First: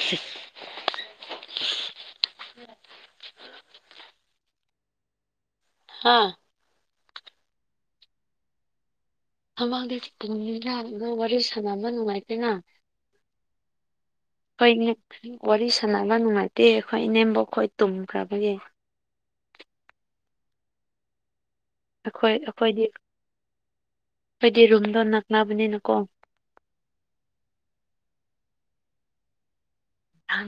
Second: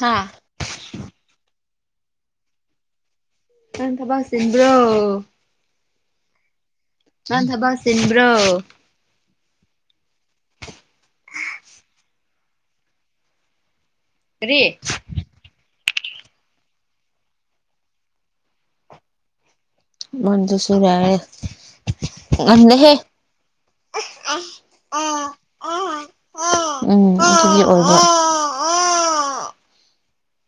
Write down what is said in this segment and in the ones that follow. ꯍꯥ [inaudible] ꯅꯪ ꯊꯕ ꯆꯤꯟꯕ꯭ꯔꯣ ꯑꯥ ꯅꯗꯕꯁꯤꯦꯟꯕ꯭ꯔꯣ ꯃꯃꯥꯡꯗ ꯄꯨꯨꯡꯅꯤꯅ ꯋꯥꯔꯤ ꯁꯥꯟꯅꯕ ꯅꯨꯡꯉꯥꯏꯇꯦꯅ ꯀ ꯀꯔꯤ ꯋꯥꯔꯤ ꯁꯥꯟꯅꯕ ꯅꯨꯡꯉꯥꯏꯇꯦ ꯑꯩꯈꯣꯏ ꯏꯅꯦꯝꯕꯣꯛ ꯑꯩꯣꯏ ꯇꯨꯝꯈ꯭ꯔꯕꯒꯤ ꯃꯗꯨ ꯁ ꯌꯥꯑꯦ ꯑꯩꯈꯣꯏ ꯉꯗ ꯑꯩꯈꯣꯏꯗꯤ ꯍꯦ ꯑꯩꯈꯣꯏꯗꯤ ꯔꯨꯝꯗꯣ ꯑꯥ ꯅꯛꯅꯕꯅꯤꯅꯀꯣ ꯑ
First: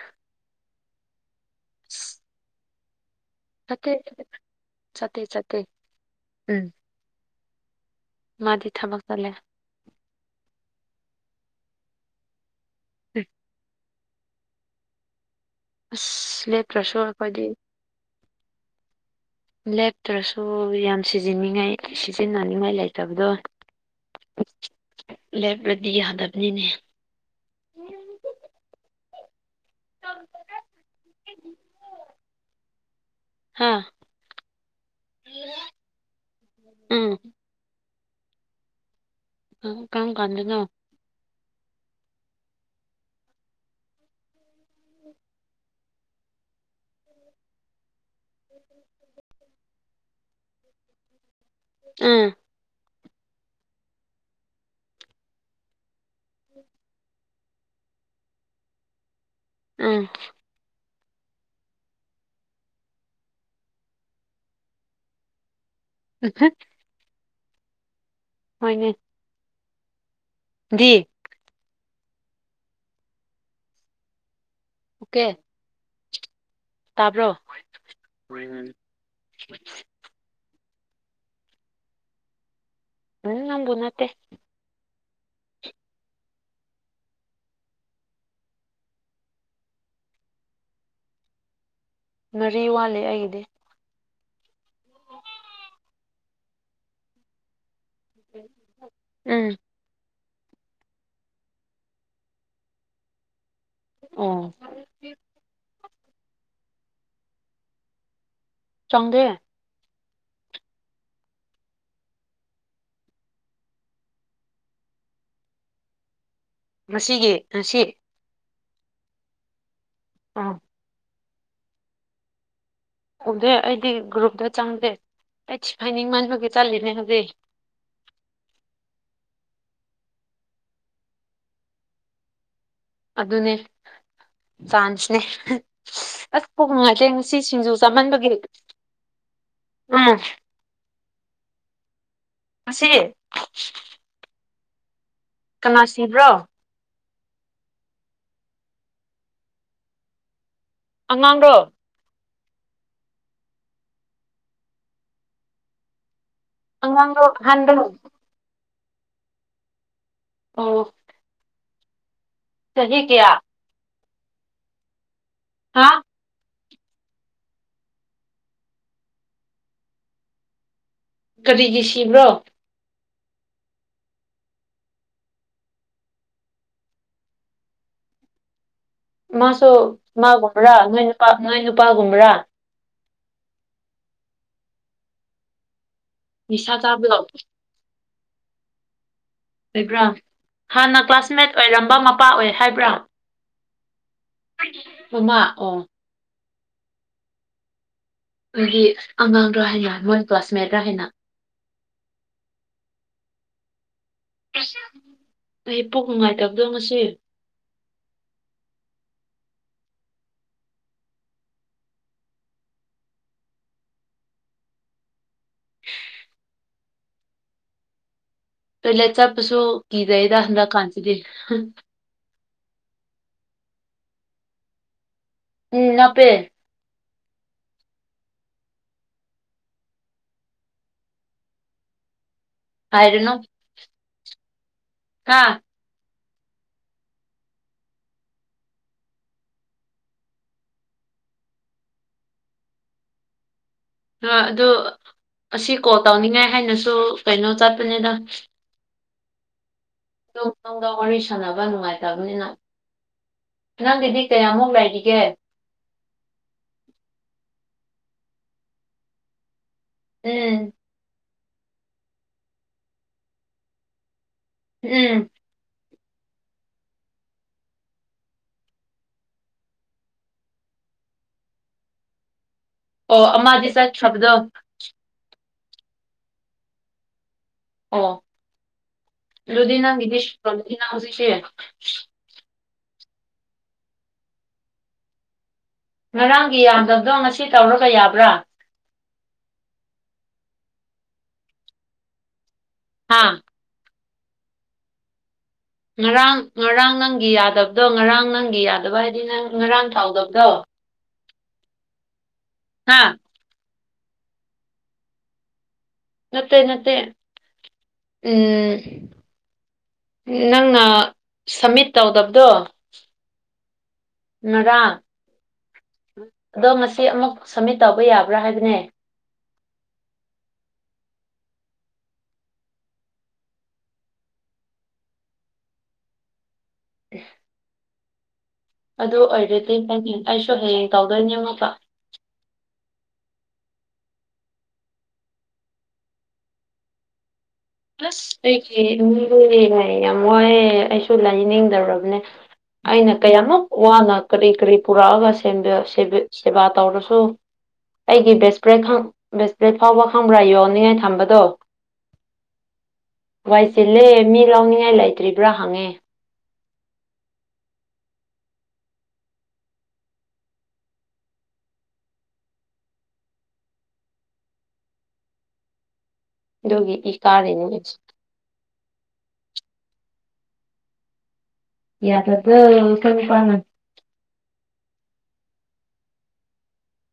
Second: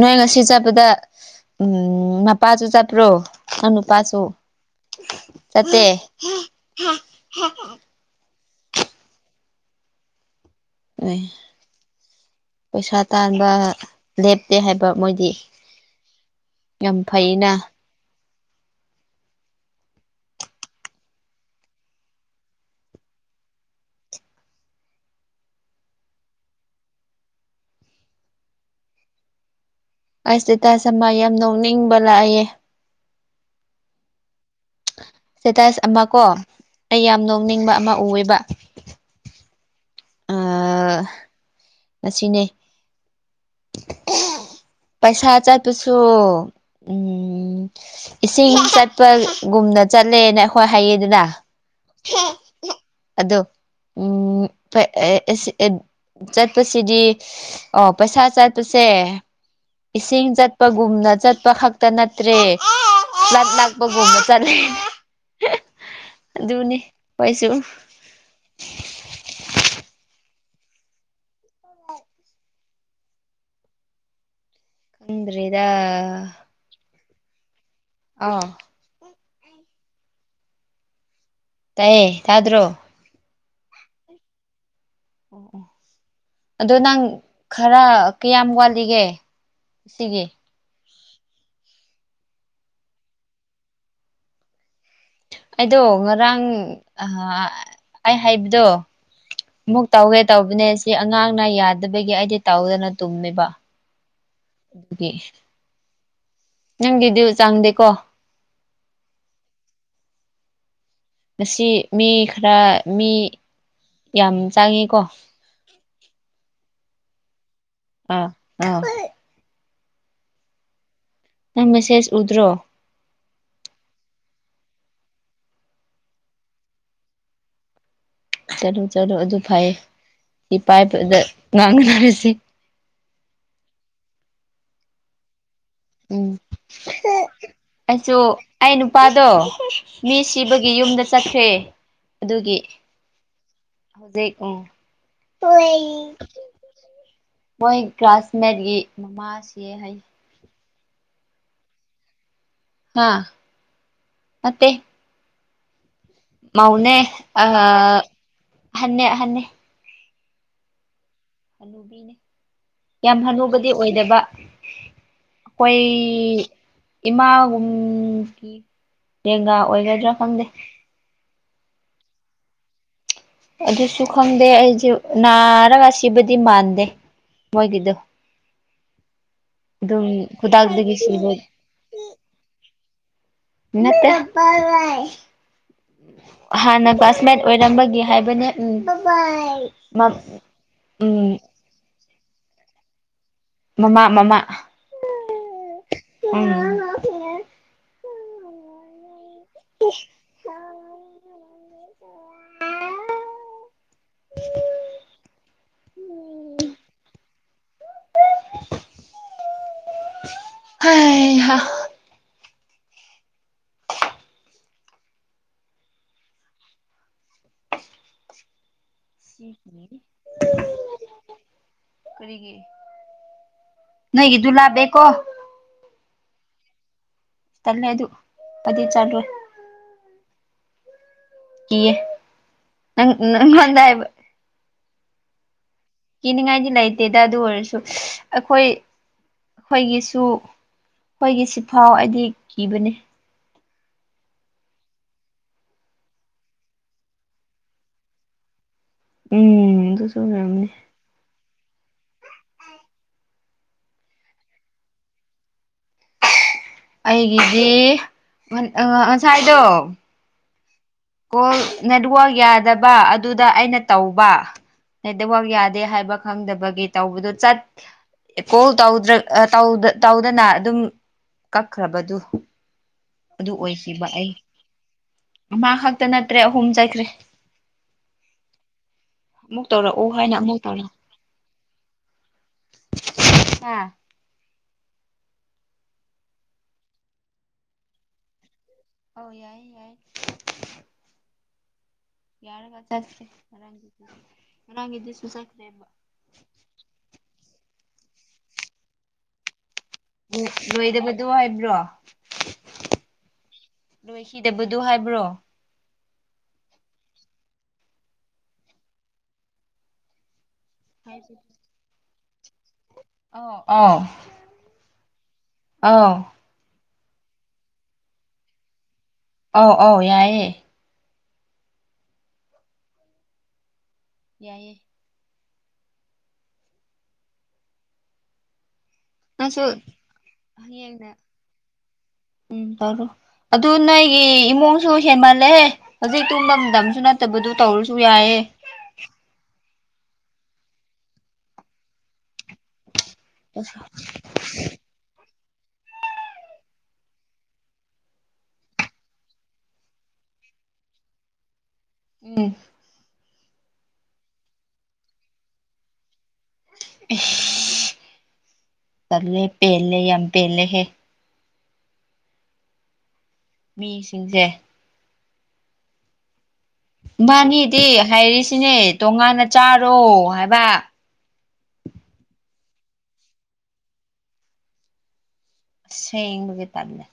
ꯅꯣꯏ ꯉꯁꯤ ꯆꯠꯄꯗ ꯑꯁ ꯎꯝ ꯃꯄꯥꯁꯨ ꯆꯠꯄ꯭ꯔꯣ ꯆꯠꯇꯦ ꯑꯅꯨꯄꯥꯁꯨ ꯆꯠꯇꯦ ꯆꯠꯇꯦ ꯆꯠꯇ [inaudible] ꯎꯝ ꯃꯥꯗꯤ ꯊꯥꯕꯛ ꯇꯠꯂꯦ ꯑꯩ ꯄꯩꯁꯥ ꯎꯝ ꯇꯥꯟꯕ ꯂꯦꯞꯇꯦ ꯍꯥꯏꯕ ꯃꯣꯏꯗꯤ ꯑꯁ ꯂꯦꯞꯇ꯭ꯔꯁꯨ ꯌꯥꯝ ꯑꯩꯈꯣꯏꯗꯤ ꯐꯩꯅ ꯂꯦꯞꯇ꯭ꯔꯁꯨ ꯌꯥꯝ ꯁꯤꯖꯤꯟꯅꯅꯤꯡꯉꯥꯏ ꯁꯤꯖꯤꯟꯅꯅꯤꯡꯉꯥꯏ ꯂꯩꯇꯕꯗꯣ ꯂꯦꯞꯂꯗꯤ ꯌꯥꯗꯕꯅꯤꯅꯦ ꯑꯁ ꯇꯁꯃ ꯌꯥꯝ ꯅꯣꯛꯅꯤꯡꯕ ꯂꯥꯛꯑꯌꯦꯦ ꯍꯥ ꯁꯇꯦꯇꯁ ꯑꯃ ꯀꯣ ꯑꯩ ꯌꯥꯝ ꯅꯣꯡꯅꯤꯡꯕ ꯑꯃ ꯑꯣꯏꯕ ꯑ ꯀꯝ ꯀꯥꯟꯗꯅꯣ ꯃꯁꯤꯅꯦ ꯄꯩꯁꯥ ꯆꯠꯄꯁꯨ ꯎꯝ ꯏꯁꯤꯡ ꯆꯠꯄꯒꯨꯝꯅ ꯆꯠꯂꯦꯅ ꯑꯩꯈꯣꯏ ꯍꯥꯏꯌꯦꯗꯅ ꯑ ꯎꯝ ꯑꯗꯣ ꯆꯠꯄꯁꯤꯗꯤ ꯑꯣ ꯄꯩꯁꯥ ꯆ ꯆꯁꯦ ꯎꯝ ꯏꯁꯤꯡ ꯆꯠꯄꯒꯨꯝꯅ ꯆꯠꯄ ꯈꯛꯇ ꯅꯠꯇ꯭ꯔꯦ ꯆꯠ ꯂꯥꯛꯄꯒꯨꯝꯕ ꯆꯠꯂꯦ ꯧꯅꯦ ꯄꯥꯏꯁꯨ ꯍꯣꯏꯅꯦ [unintelligible] ꯗꯤ ꯑꯣꯀꯦ ꯈꯟ꯭ꯔꯔꯤꯗ ꯑ ꯇꯥꯕ꯭ꯔꯣ ꯍ [unintelligible] ꯇꯌꯦ ꯌꯥ꯭ꯔꯣ ꯎꯝ ꯅꯝꯕꯕꯨꯅꯠꯇꯦ ꯑꯣ ꯑꯣ ꯑꯗꯣ ꯅꯪ ꯈꯔ ꯀꯌꯥꯝ ꯋꯥꯠꯂꯤꯒꯦ ꯁꯤꯒꯤ ꯃꯔꯤ ꯋꯥꯠꯂꯤ ꯑꯩꯒꯤꯗꯤ ꯑꯩꯗꯣ ꯉꯔꯥꯡ ꯑ ꯑꯩ ꯍꯥꯏꯕꯗꯣ ꯎꯝ ꯑꯃꯨꯛ ꯇꯧꯋꯦ ꯇꯧꯕꯅꯦ ꯁꯤ ꯑꯉꯥꯡꯅ ꯌꯥꯗꯕꯒꯤ ꯑꯩꯗꯤ ꯇꯧꯗꯅ ꯇꯨꯝꯃꯦꯕ ꯑꯣ ꯑꯗꯨꯗꯒꯤꯦ ꯅꯪꯒꯤꯗꯤ ꯆꯥꯡꯗꯦꯀꯣ ꯆꯪꯗ ꯉ ꯃꯤ ꯈꯔ ꯃꯤ ꯌꯥꯝ ꯆꯥꯡꯉꯤꯀꯣ ꯃꯁꯤꯒꯤ ꯉꯁꯤ ꯑ ꯑꯥ ꯅ ꯃꯦꯁꯦꯖ ꯎꯠꯇ꯭ꯔꯣ ꯎꯗꯦ ꯑꯩꯗꯤ ꯒ꯭ꯔꯨꯞꯇ ꯆꯪꯗꯦ ꯑꯩ ꯁꯐꯥꯏꯅꯤꯡ ꯃꯟꯕꯒꯤ ꯆꯠꯂꯤꯅꯦ ꯍꯧꯖꯤꯛ ꯆꯠꯂꯨ ꯆꯠꯂꯨ ꯑꯗꯨ ꯐꯩꯌꯦ ꯁꯤ ꯄꯥꯏꯕꯗ ꯉꯥꯡꯒꯗꯧꯔꯤꯁꯤꯦ ꯑꯗꯨꯅꯦ ꯆꯥꯟꯁꯅꯦ ꯎꯝ ꯑꯁ ꯄꯨꯛ ꯅꯨꯡꯉꯥꯏꯇꯦ ꯉꯁꯤ ꯁꯤꯡꯖꯨ ꯑꯩꯁꯨ ꯆꯥꯃꯟꯕꯒꯤ ꯑꯩ ꯅꯨꯄꯥꯗꯣ ꯃꯤ ꯎꯝ ꯁꯤꯕꯒꯤ ꯌꯨꯝꯗ ꯆꯠꯈ꯭ꯔꯦ ꯑꯗꯨꯒꯤ ꯉꯁꯤ ꯍꯧꯖꯤꯛ ꯎꯝ ꯀꯅꯥ ꯁꯤꯕ꯭ꯔꯣ ꯃꯣꯏ ꯀ꯭ꯂꯥꯁꯃꯦꯠꯀꯤ ꯃꯃꯥꯁꯤ ꯍꯥꯏ ꯑꯉꯥꯡꯗꯣ ꯍꯥꯥ ꯃꯦ ꯃꯅꯦ ꯑꯉꯥꯡꯔꯣ ꯑ ꯑꯍꯟꯔꯣ ꯍꯟꯅ ꯍꯥꯏꯅꯤ ꯑ ꯍꯜꯂꯨꯕꯤꯅꯦ ꯌꯥꯝ ꯍꯅꯨꯕꯗꯤ ꯑꯣꯏꯗꯕ ꯍꯥ ꯑꯩꯣꯏ ꯏꯃꯥꯒꯨꯝꯒꯤ ꯂꯦꯡꯒꯥ ꯑꯣꯏꯒꯗ꯭ꯔꯥ ꯈꯪꯗꯦ ꯀꯔꯤꯒꯤ ꯁꯤꯕ꯭ꯔꯣ ꯑꯗꯨꯁꯨ ꯈꯪꯗꯦ ꯑꯩꯁꯨꯦ ꯅꯥꯔꯒ ꯁꯤꯕꯨꯗꯤ ꯃꯥꯟꯗꯦ ꯃꯣꯏꯒꯤꯗꯣ ꯃꯥꯁꯨ ꯑꯗꯨꯝ ꯃꯥꯒꯨꯝꯕ꯭ꯔꯥ ꯈꯨꯗꯥꯛꯇꯒꯤ ꯅꯣꯏ ꯅꯨꯄꯥ ꯅꯣꯏ ꯅꯨꯄꯥꯒꯨꯝꯕ꯭ꯔꯥ ꯅꯠꯇ ꯅꯤꯁꯥ ꯍꯥꯟꯅ ꯆꯥꯕꯗꯣ ꯀ꯭ꯂꯥꯁꯃꯦꯠ ꯑꯣꯏꯔꯝꯕꯒꯤꯦ ꯍꯥꯏꯕꯅꯦ ꯎꯝ ꯑꯣꯏꯕ꯭ꯔꯥ ꯎꯝ ꯄꯥꯛꯑꯣ ꯑꯣꯏ ꯍꯥꯏꯕ꯭ꯔꯥ ꯃꯃꯥ ꯃꯃꯥ ꯃꯃꯥ ꯑꯣ ꯎꯝ ꯑ ꯍ ꯑꯒꯤ ꯑꯉꯥꯡ ꯔ ꯍꯥꯏꯅ ꯃꯣꯏꯟ ꯀ꯭ꯂꯥꯁꯃꯦꯠ ꯔ ꯍꯥꯏꯅ ꯑꯩ ꯄꯣꯛ ꯅꯨꯡꯉꯥꯏꯇꯕꯗꯣ ꯉꯁꯤ ꯍ [inaudible] ꯄꯂ ꯆꯞꯄꯁꯨ ꯁꯤꯒꯤ ꯀꯗꯩꯗ ꯍ ꯀꯟꯆꯗꯤ ꯍꯝ ꯅꯣꯏꯒꯤꯗꯨꯂ ꯣ ꯎꯝ ꯅ ꯄꯦ ꯇꯜꯦ ꯑꯗꯨ ꯄꯗꯤ ꯆꯜ꯭ꯔꯦ ꯀꯌꯦ ꯅꯪ ꯅꯪ ꯍꯥꯏꯕ ꯀꯥ ꯀꯤꯅꯤꯡꯉꯥꯏꯗꯤ ꯂꯩꯇꯦꯗ ꯑꯗꯨ ꯑꯣꯏꯔꯁꯨ ꯑꯈꯣꯏ ꯑꯈꯣꯏꯒꯤꯁꯨ ꯑꯈꯣꯏꯒꯤꯁꯤꯐꯥꯎ ꯑꯩꯗꯤ ꯀꯤꯕꯅꯦ ꯗꯣ ꯑꯗꯨ ꯑꯁꯤ ꯀꯣꯜ ꯇꯧꯅꯤꯡꯉꯥꯏ ꯍꯥꯏꯅꯁꯨ ꯀꯩꯅꯣ ꯆꯠꯄꯅꯤꯗ ꯎꯝ ꯑꯗꯨꯁꯨ ꯖꯣꯛ ꯑꯣꯏꯔꯝꯅꯤ ꯇꯧꯕ ꯋꯥꯔꯤ ꯁꯥꯟꯅꯕ ꯅꯨꯡꯉꯥꯏꯇꯕꯅꯤꯅ ꯅꯪꯒꯤꯗꯤ ꯀꯌꯥꯃꯨꯛ ꯂꯩꯔꯤꯒꯦ ꯑꯩꯒꯤꯗꯤ ꯉ ꯉꯁꯥꯏꯗꯣ ꯎꯝ ꯀꯣꯜ ꯅꯦꯠꯋ꯭ꯔꯛ ꯌꯥꯗꯕ ꯑꯗꯨꯗ ꯑꯩꯅ ꯇꯧꯕ ꯎꯝ ꯅꯦꯗꯋꯛ ꯌꯥ ꯗꯤ ꯍꯥꯏꯕ ꯈꯪꯗꯕꯒꯤ ꯇꯧꯕꯗꯨ ꯆꯠ ꯀꯣꯜ ꯇꯧꯗ꯭ꯔ ꯑ ꯇꯧꯗ ꯇꯧꯗꯅ ꯑꯗꯨꯝ ꯀꯛꯈ꯭ꯔꯕꯗꯨ ꯑꯣ ꯑꯗꯨ ꯑꯃꯗꯤ ꯆꯠꯈ꯭ꯔꯕꯗꯣ ꯃꯥ ꯍꯛ ꯇ ꯅꯠꯇ꯭ꯔꯦ ꯑꯍꯨꯝ ꯆꯠꯈ꯭ꯔꯦ ꯑꯣ ꯑꯃꯨꯛ ꯗꯨꯗꯤ ꯇꯧꯔꯛꯎ ꯅꯪꯒꯤꯗꯤ ꯍꯥꯏꯅ ꯑꯃꯨꯛ ꯇꯧꯗ꯭ꯔꯤꯅ ꯇꯧꯔꯛ ꯍꯧꯖꯤꯛꯁꯦ ꯑꯥ ꯉꯔꯥꯡꯒꯤ ꯌꯥꯝꯗꯞꯗꯣ ꯉꯁꯤ ꯇꯧꯔꯒ ꯌꯥꯕ꯭ꯔꯥ ꯑꯧ ꯌꯥꯏ ꯌꯥꯏ ꯌꯥꯔꯒ ꯍꯥ ꯆꯠꯁꯦ ꯉꯔꯥꯡꯒꯤ ꯉꯔꯥꯡꯒꯤꯗꯨꯁꯨ ꯆꯠ ꯉꯔꯥꯡ ꯉꯔꯥꯡ ꯅꯪꯒꯤ ꯌꯥꯗꯞꯗꯣ ꯉꯔꯥꯡ ꯅꯪꯒꯤ ꯌꯥꯗꯕ ꯍꯥꯏꯗꯤ ꯅꯪ ꯉꯔꯥꯡ ꯇꯧꯗꯕꯗꯣ ꯅꯣꯢꯗꯕꯠ ꯗꯨ ꯍꯥꯏꯕ꯭ꯔꯣ ꯍꯥꯥ ꯂꯣꯏꯈꯤꯗꯕꯗꯨ ꯍꯥꯏꯕ꯭ꯔꯣ ꯅꯠꯇꯦ ꯅꯠꯇꯦ ꯎꯝ ꯅꯪꯅ ꯑꯧ ꯁꯃꯤꯠ ꯇꯧꯗꯕ ꯗꯣ ꯑꯣ ꯑꯥꯎ ꯉꯔꯥꯡ ꯑꯗꯣ ꯉꯁꯤ ꯁꯤ ꯑꯃꯨꯛ ꯁꯝꯃꯤꯠ ꯇꯧꯕ ꯌꯥꯕ꯭ꯔꯥ ꯍꯥꯏꯕꯅꯦ ꯑꯥꯎ ꯑꯧ ꯌꯥꯏꯌꯦ ꯌꯥꯏꯌꯦ [inaudible] ꯑꯗꯨ ꯅꯪꯁꯨ ꯑꯣꯏꯔꯗꯤ ꯅꯪꯒꯤ ꯑꯩꯁꯨ ꯍꯌꯦꯡ ꯍꯌꯦꯡꯅ ꯇꯧꯗꯣꯢꯅꯦ ꯑꯃꯨꯛꯀ ꯎꯝ ꯇꯧꯔꯣ ꯑꯗꯨ ꯅꯣꯏꯒꯤ ꯏꯃꯨꯡꯁꯨ ꯍꯦꯟꯃꯜꯂꯦꯍꯦ ꯍꯧꯖꯤꯛ ꯇꯨꯝꯕ ꯃꯇꯝꯁꯨ ꯅꯠꯇꯕꯗꯨ ꯇꯧꯔꯁꯨ ꯌꯥꯏꯌꯦ ꯑ ꯌꯥꯝ ꯋꯥꯏꯑꯦ ꯑꯩꯁꯨ ꯂꯥꯏꯅꯤꯡꯗꯧꯔꯕꯅꯦ ꯑꯩꯅ ꯀꯌꯥꯃꯨꯛ ꯋꯥꯅ ꯀꯔꯤ ꯀꯔꯤ ꯄꯨꯔꯛꯑꯒ ꯁꯦꯕꯥ ꯇꯧꯔꯁꯨ ꯑꯩꯒꯤ ꯕꯦꯁꯄ꯭ꯔꯦꯠ ꯕꯦꯁꯄ꯭ꯔꯦꯠ ꯐꯥꯎꯕ ꯈꯪꯕ꯭ꯔꯥ ꯌꯣꯟꯅꯤꯡꯉꯥꯏ ꯊꯝꯕꯗꯣ ꯎꯝ ꯋꯥꯏ ꯆꯜꯂꯦ ꯃꯤ ꯂꯥꯎꯅꯤꯡꯉꯥꯏ ꯂꯩꯇ꯭ꯔꯤꯕ꯭ꯔꯥ ꯍꯪꯉꯦ ꯆꯂꯦ ꯄꯦꯂ ꯌꯥꯝ ꯄꯦꯂ ꯍꯦ ꯃꯤꯁꯤꯡꯁꯦ ꯑꯗꯨꯒꯤ ꯏ ꯀꯥꯔꯤꯅꯦ ꯕꯥꯅꯤꯗꯤ ꯑꯩꯁꯦ ꯍꯥꯏꯔꯤꯁꯤꯅꯦ ꯇꯣꯉꯥꯟꯅ ꯆꯥꯔ ꯔꯣ ꯍꯥꯏꯕ ꯌꯥꯗ ꯑꯗꯨ ꯀꯅꯤꯄꯅ ꯁꯡ ꯀꯦ ꯇꯔꯂꯦ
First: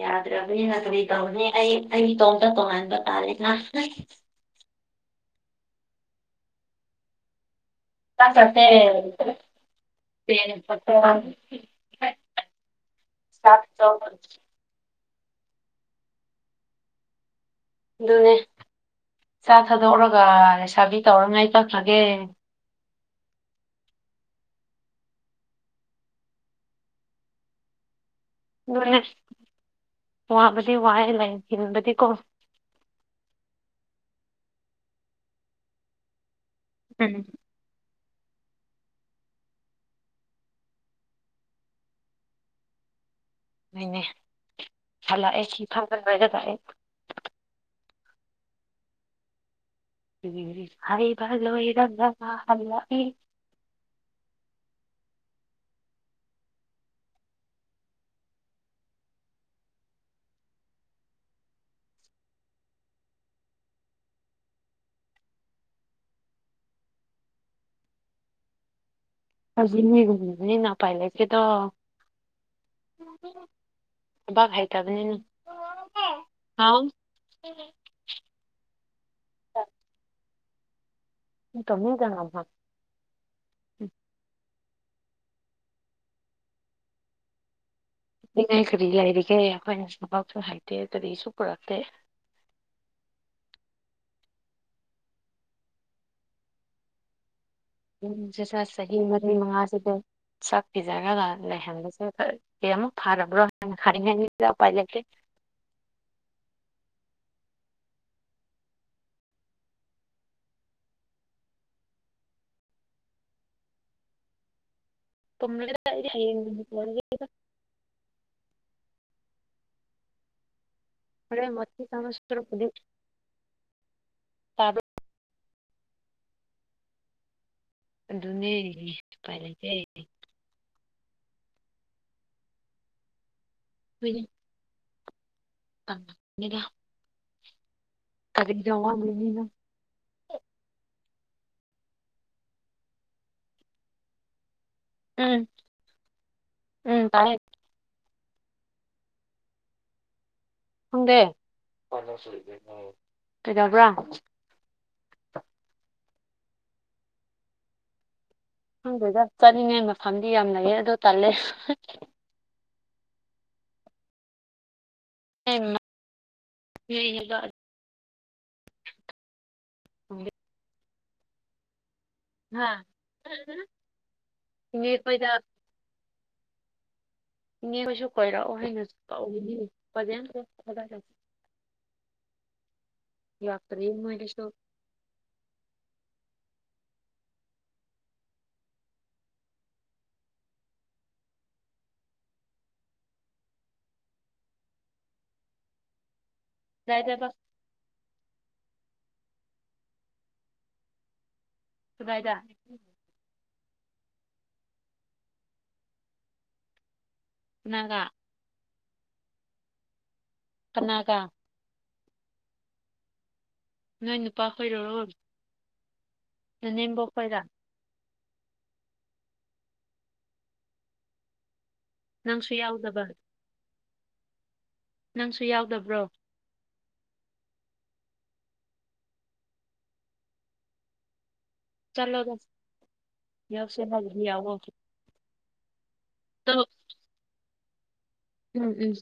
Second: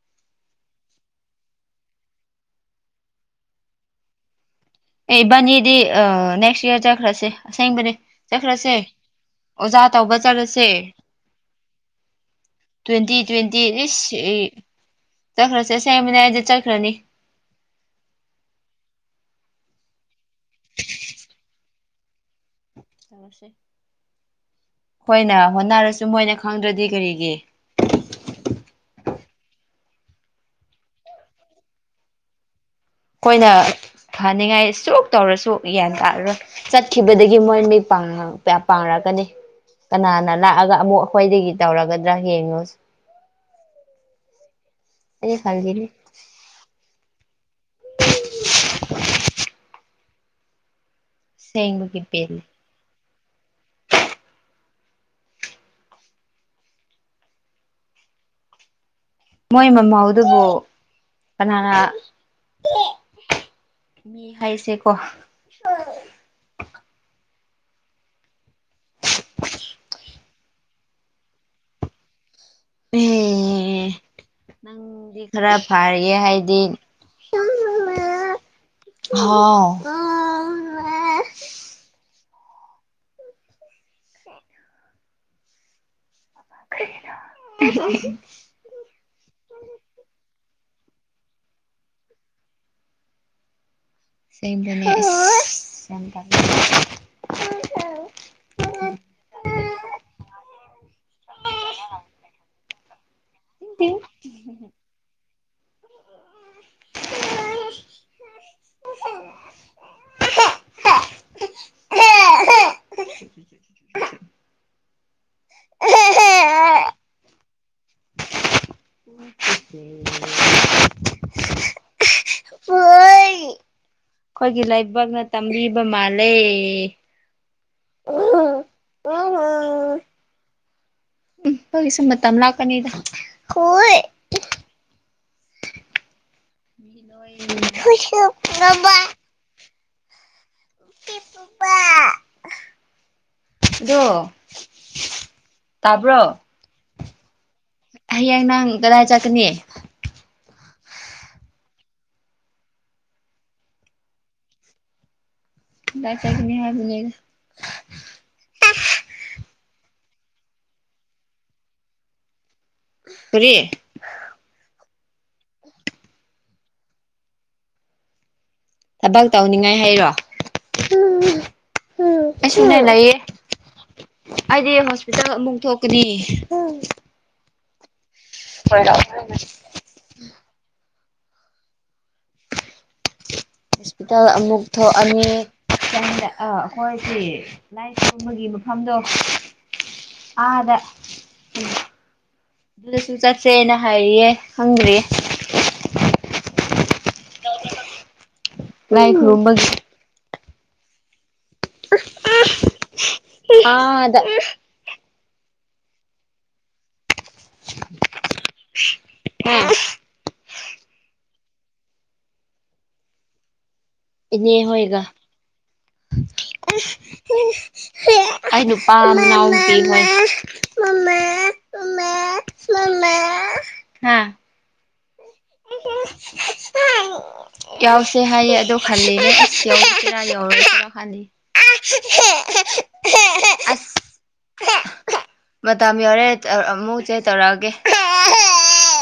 ꯌꯥꯗ꯭ꯔꯕꯅꯤꯅ ꯀꯔꯤ ꯇꯧꯅꯤ ꯑꯩ ꯑꯩ ꯏꯇꯣꯝꯇ ꯇꯣꯡꯉꯥꯟꯕ ꯇꯥꯂꯦ ꯉ ꯏꯕꯥꯅꯤꯗꯤ ꯅꯦꯛꯁ ꯏꯔ ꯆꯠꯈ꯭ꯔꯁꯦ ꯑꯁꯦꯡꯕꯅꯦ ꯆꯥꯛ ꯆꯥꯁꯦ ꯆꯠꯈ꯭ꯔꯁꯦ ꯑꯣꯖꯥ ꯇꯧꯕ ꯆꯠꯂꯁꯦ ꯇ꯭ꯋꯦꯟꯇꯤ ꯇ꯭ꯋꯦꯟꯇꯤ ꯆꯠꯈ꯭ꯔꯁꯦ ꯁꯦꯝꯦꯡꯕꯅꯦ ꯑꯩꯗꯤ ꯆꯠꯈ꯭ꯔꯅꯤ ꯑꯗꯨꯅꯦ ꯆꯥ ꯊꯥꯗꯣꯛꯔꯒ ꯂꯩꯁꯥꯕꯤ ꯇꯧꯔꯉꯥꯏ ꯀꯛꯈ꯭ꯔꯒꯦ ꯍꯣꯏꯅ ꯍꯣꯠꯅꯔꯁꯨ ꯃꯣꯏꯅ ꯈꯪꯗ꯭ꯔꯗꯤ ꯀꯔꯤꯒꯤ ꯋꯥꯕ ꯋꯥꯏ ꯂꯩ ꯀ ꯑꯩꯈꯣꯏꯅ ꯐꯅꯤꯡꯉꯥꯏ ꯁꯣꯛ ꯇꯧꯔꯁꯨ ꯒ꯭ꯌꯥꯟ ꯇꯥꯔꯔꯣꯏ ꯎꯝ ꯆꯠꯈꯤꯕꯗꯒꯤ ꯃꯣꯏ ꯄꯥꯡꯅꯔꯛꯀꯅꯤ ꯀꯅꯥꯅ ꯂꯥꯛꯑꯒ ꯑꯃꯨꯛ ꯑꯩꯈꯣꯏꯗꯒꯤ ꯇꯧꯔꯒꯗ꯭ꯔꯥ ꯌꯦꯡꯉꯨꯁ ꯅꯣꯏꯅꯦ ꯍꯜꯂꯛꯑꯦ ꯁꯤ ꯈꯜꯂꯤꯅꯦ ꯐꯕꯗ ꯂꯥꯛꯑꯦ ꯀ ꯍꯥꯏꯔ ꯁꯦꯡꯕꯒꯤ ꯄꯦꯜꯂꯤ ꯃꯣꯏ ꯃꯃꯧꯗꯨꯕꯨ ꯀꯅꯥꯅ ꯃꯤ ꯍꯥꯏꯁꯦꯀꯣ ꯑꯖꯤ ꯅ ꯄꯥꯏ ꯂꯩꯦ ꯀꯦ ꯇ ꯍ ꯊꯕꯛ ꯍꯩꯇꯕꯅꯤꯅ ꯅꯪꯗꯤ ꯈꯔ ꯐꯥꯔꯌꯦ ꯍꯥꯏꯗꯤꯥꯎ ꯍꯥꯎ ꯎ ꯀꯝꯖꯅꯥꯃ ꯎꯝ ꯀ ꯀꯔꯤ ꯂꯩꯔꯤꯒꯦ ꯑꯩꯈꯣꯏꯅ ꯁꯐꯥꯎꯁꯨ ꯍꯥꯏꯦ ꯠꯇ ꯇꯔꯤꯁꯨꯄꯔꯇꯦ ꯁꯦꯝꯇ ꯁꯤꯗ ꯆꯍꯤ ꯃꯔꯤ ꯃꯉꯥꯁꯤꯗ ꯁꯛ ꯄꯤꯖꯔꯒ ꯂꯩꯍꯟꯕꯁꯦ ꯀꯔꯤꯃꯨꯛ ꯐꯔꯕ꯭ꯔꯣ ꯍꯥꯏꯅ ꯈꯅꯤꯡꯉꯩꯅꯤꯗ ꯎꯄꯥꯏꯖꯒꯦ ꯑꯩꯈꯣꯏꯒꯤ ꯀ ꯎ ꯃ ꯁ꯭ꯔꯗ ꯑꯩꯈꯣꯏꯒꯤ ꯂꯥꯏꯕꯥꯛ ꯅ ꯇꯝꯔꯤꯕ ꯃꯥꯂꯦ ꯑꯗꯨꯅꯦꯄꯥꯏ ꯂꯩ ꯀꯔꯤ ꯎꯝ ꯐꯣꯏ ꯁꯨꯝ ꯃꯇꯝ ꯂꯥꯛꯀꯅꯤꯗ ꯍꯣꯏ ꯑ [unintelligible] ꯀꯔꯤꯗ ꯂꯕꯥ ꯋꯥꯠꯂꯤꯅꯤꯅꯣ ꯑꯥꯗꯣ ꯎꯝ ꯎꯝ ꯇꯥꯏ ꯍꯌꯦꯡ ꯅꯪ ꯀꯗꯥꯏ ꯆꯠꯀꯅꯤ ꯈꯪꯗꯦ ꯀꯩꯗꯧꯕ꯭ꯔꯥ ꯅꯪ ꯆꯠꯀꯅꯤ ꯍꯥꯏꯕꯅꯦ ꯍꯪꯗꯣꯏꯗ ꯆꯠꯂꯤꯉꯩ ꯃꯐꯝꯗꯤ ꯌꯥꯝ ꯂꯩꯌꯦ ꯑꯗꯣ ꯇꯜꯂꯦ ꯀꯔꯤ [unintelligible] ꯊꯥꯕꯛ ꯇꯧꯅꯤꯡꯉꯥꯏ ꯍꯥꯏꯔꯣ ꯎꯝ ꯎ ꯍꯥ ꯑꯩꯁꯨꯅꯦ ꯂꯩꯌꯦ ꯑꯩꯗꯤ ꯏꯅꯦ ꯍꯣꯁꯄꯤꯇꯥꯜ ꯈꯣꯏꯗ ꯑꯃꯨꯛ ꯊꯣꯛꯀꯅꯤ ꯑꯝ ꯏ ꯍꯣꯏꯔꯛꯑꯣ ꯍꯩꯅꯁꯨ ꯇꯧꯅꯤ ꯐꯖꯅ ꯂꯥꯛꯇ꯭ꯔꯤ ꯍꯣꯁꯄꯤꯇꯥꯜ ꯃꯣꯏꯗꯁꯨ ꯑꯃꯨꯛ ꯊꯣꯛ ꯑꯅꯤ ꯑꯩꯈꯣꯏꯁꯤ ꯂꯥꯏ ꯈꯨꯔꯨꯝꯕꯒꯤ ꯃꯐꯝꯗꯣ ꯑꯥꯗ ꯎ ꯑꯗꯨꯗꯁꯨ ꯆꯠꯁꯦꯅ ꯍꯥꯏꯌꯦ ꯈꯪꯗ꯭ꯔꯦ ꯌꯥꯏ ꯇꯦꯕ ꯂꯥꯏꯈꯨꯔꯨꯝꯕꯒꯤ ꯀꯗꯥꯏꯗ ꯑꯥꯗ ꯅꯥꯒꯥ ꯍꯥ ꯀꯅꯥꯒꯥ ꯅꯣꯏ ꯅꯨꯄꯥ ꯈꯣꯏꯔꯨꯔꯣ ꯑ [unintelligible] ꯑꯩ ꯅꯨꯄꯥ ꯃꯅꯥꯎ ꯅꯨꯄꯤ ꯍꯣꯏ ꯅꯪꯁꯨ ꯌꯥꯎꯗꯕ ꯍꯥꯥ ꯅꯪꯁꯨ ꯌꯥꯎꯗꯕ꯭ꯔꯣ ꯌꯥꯎꯁꯦ ꯍꯥꯏꯌꯦ ꯑꯗꯣ ꯈꯜꯂꯤꯅꯦ ꯌꯥꯎꯁꯤꯔ ꯌꯥꯎꯔꯣꯏꯁꯤꯔ ꯈꯜꯂꯤ ꯆꯠꯂꯣꯗ ꯌꯥꯎꯁꯦ ꯍꯥꯏꯕꯗꯤ ꯌꯥꯎꯑꯣ [inaudible] [unintelligible] ꯃꯇꯝ ꯌꯧꯔꯦ ꯇꯣ ꯑꯃꯨꯛ ꯆꯦꯛ ꯇꯧꯔꯛꯑꯒꯦ ꯎꯝ ꯎꯝ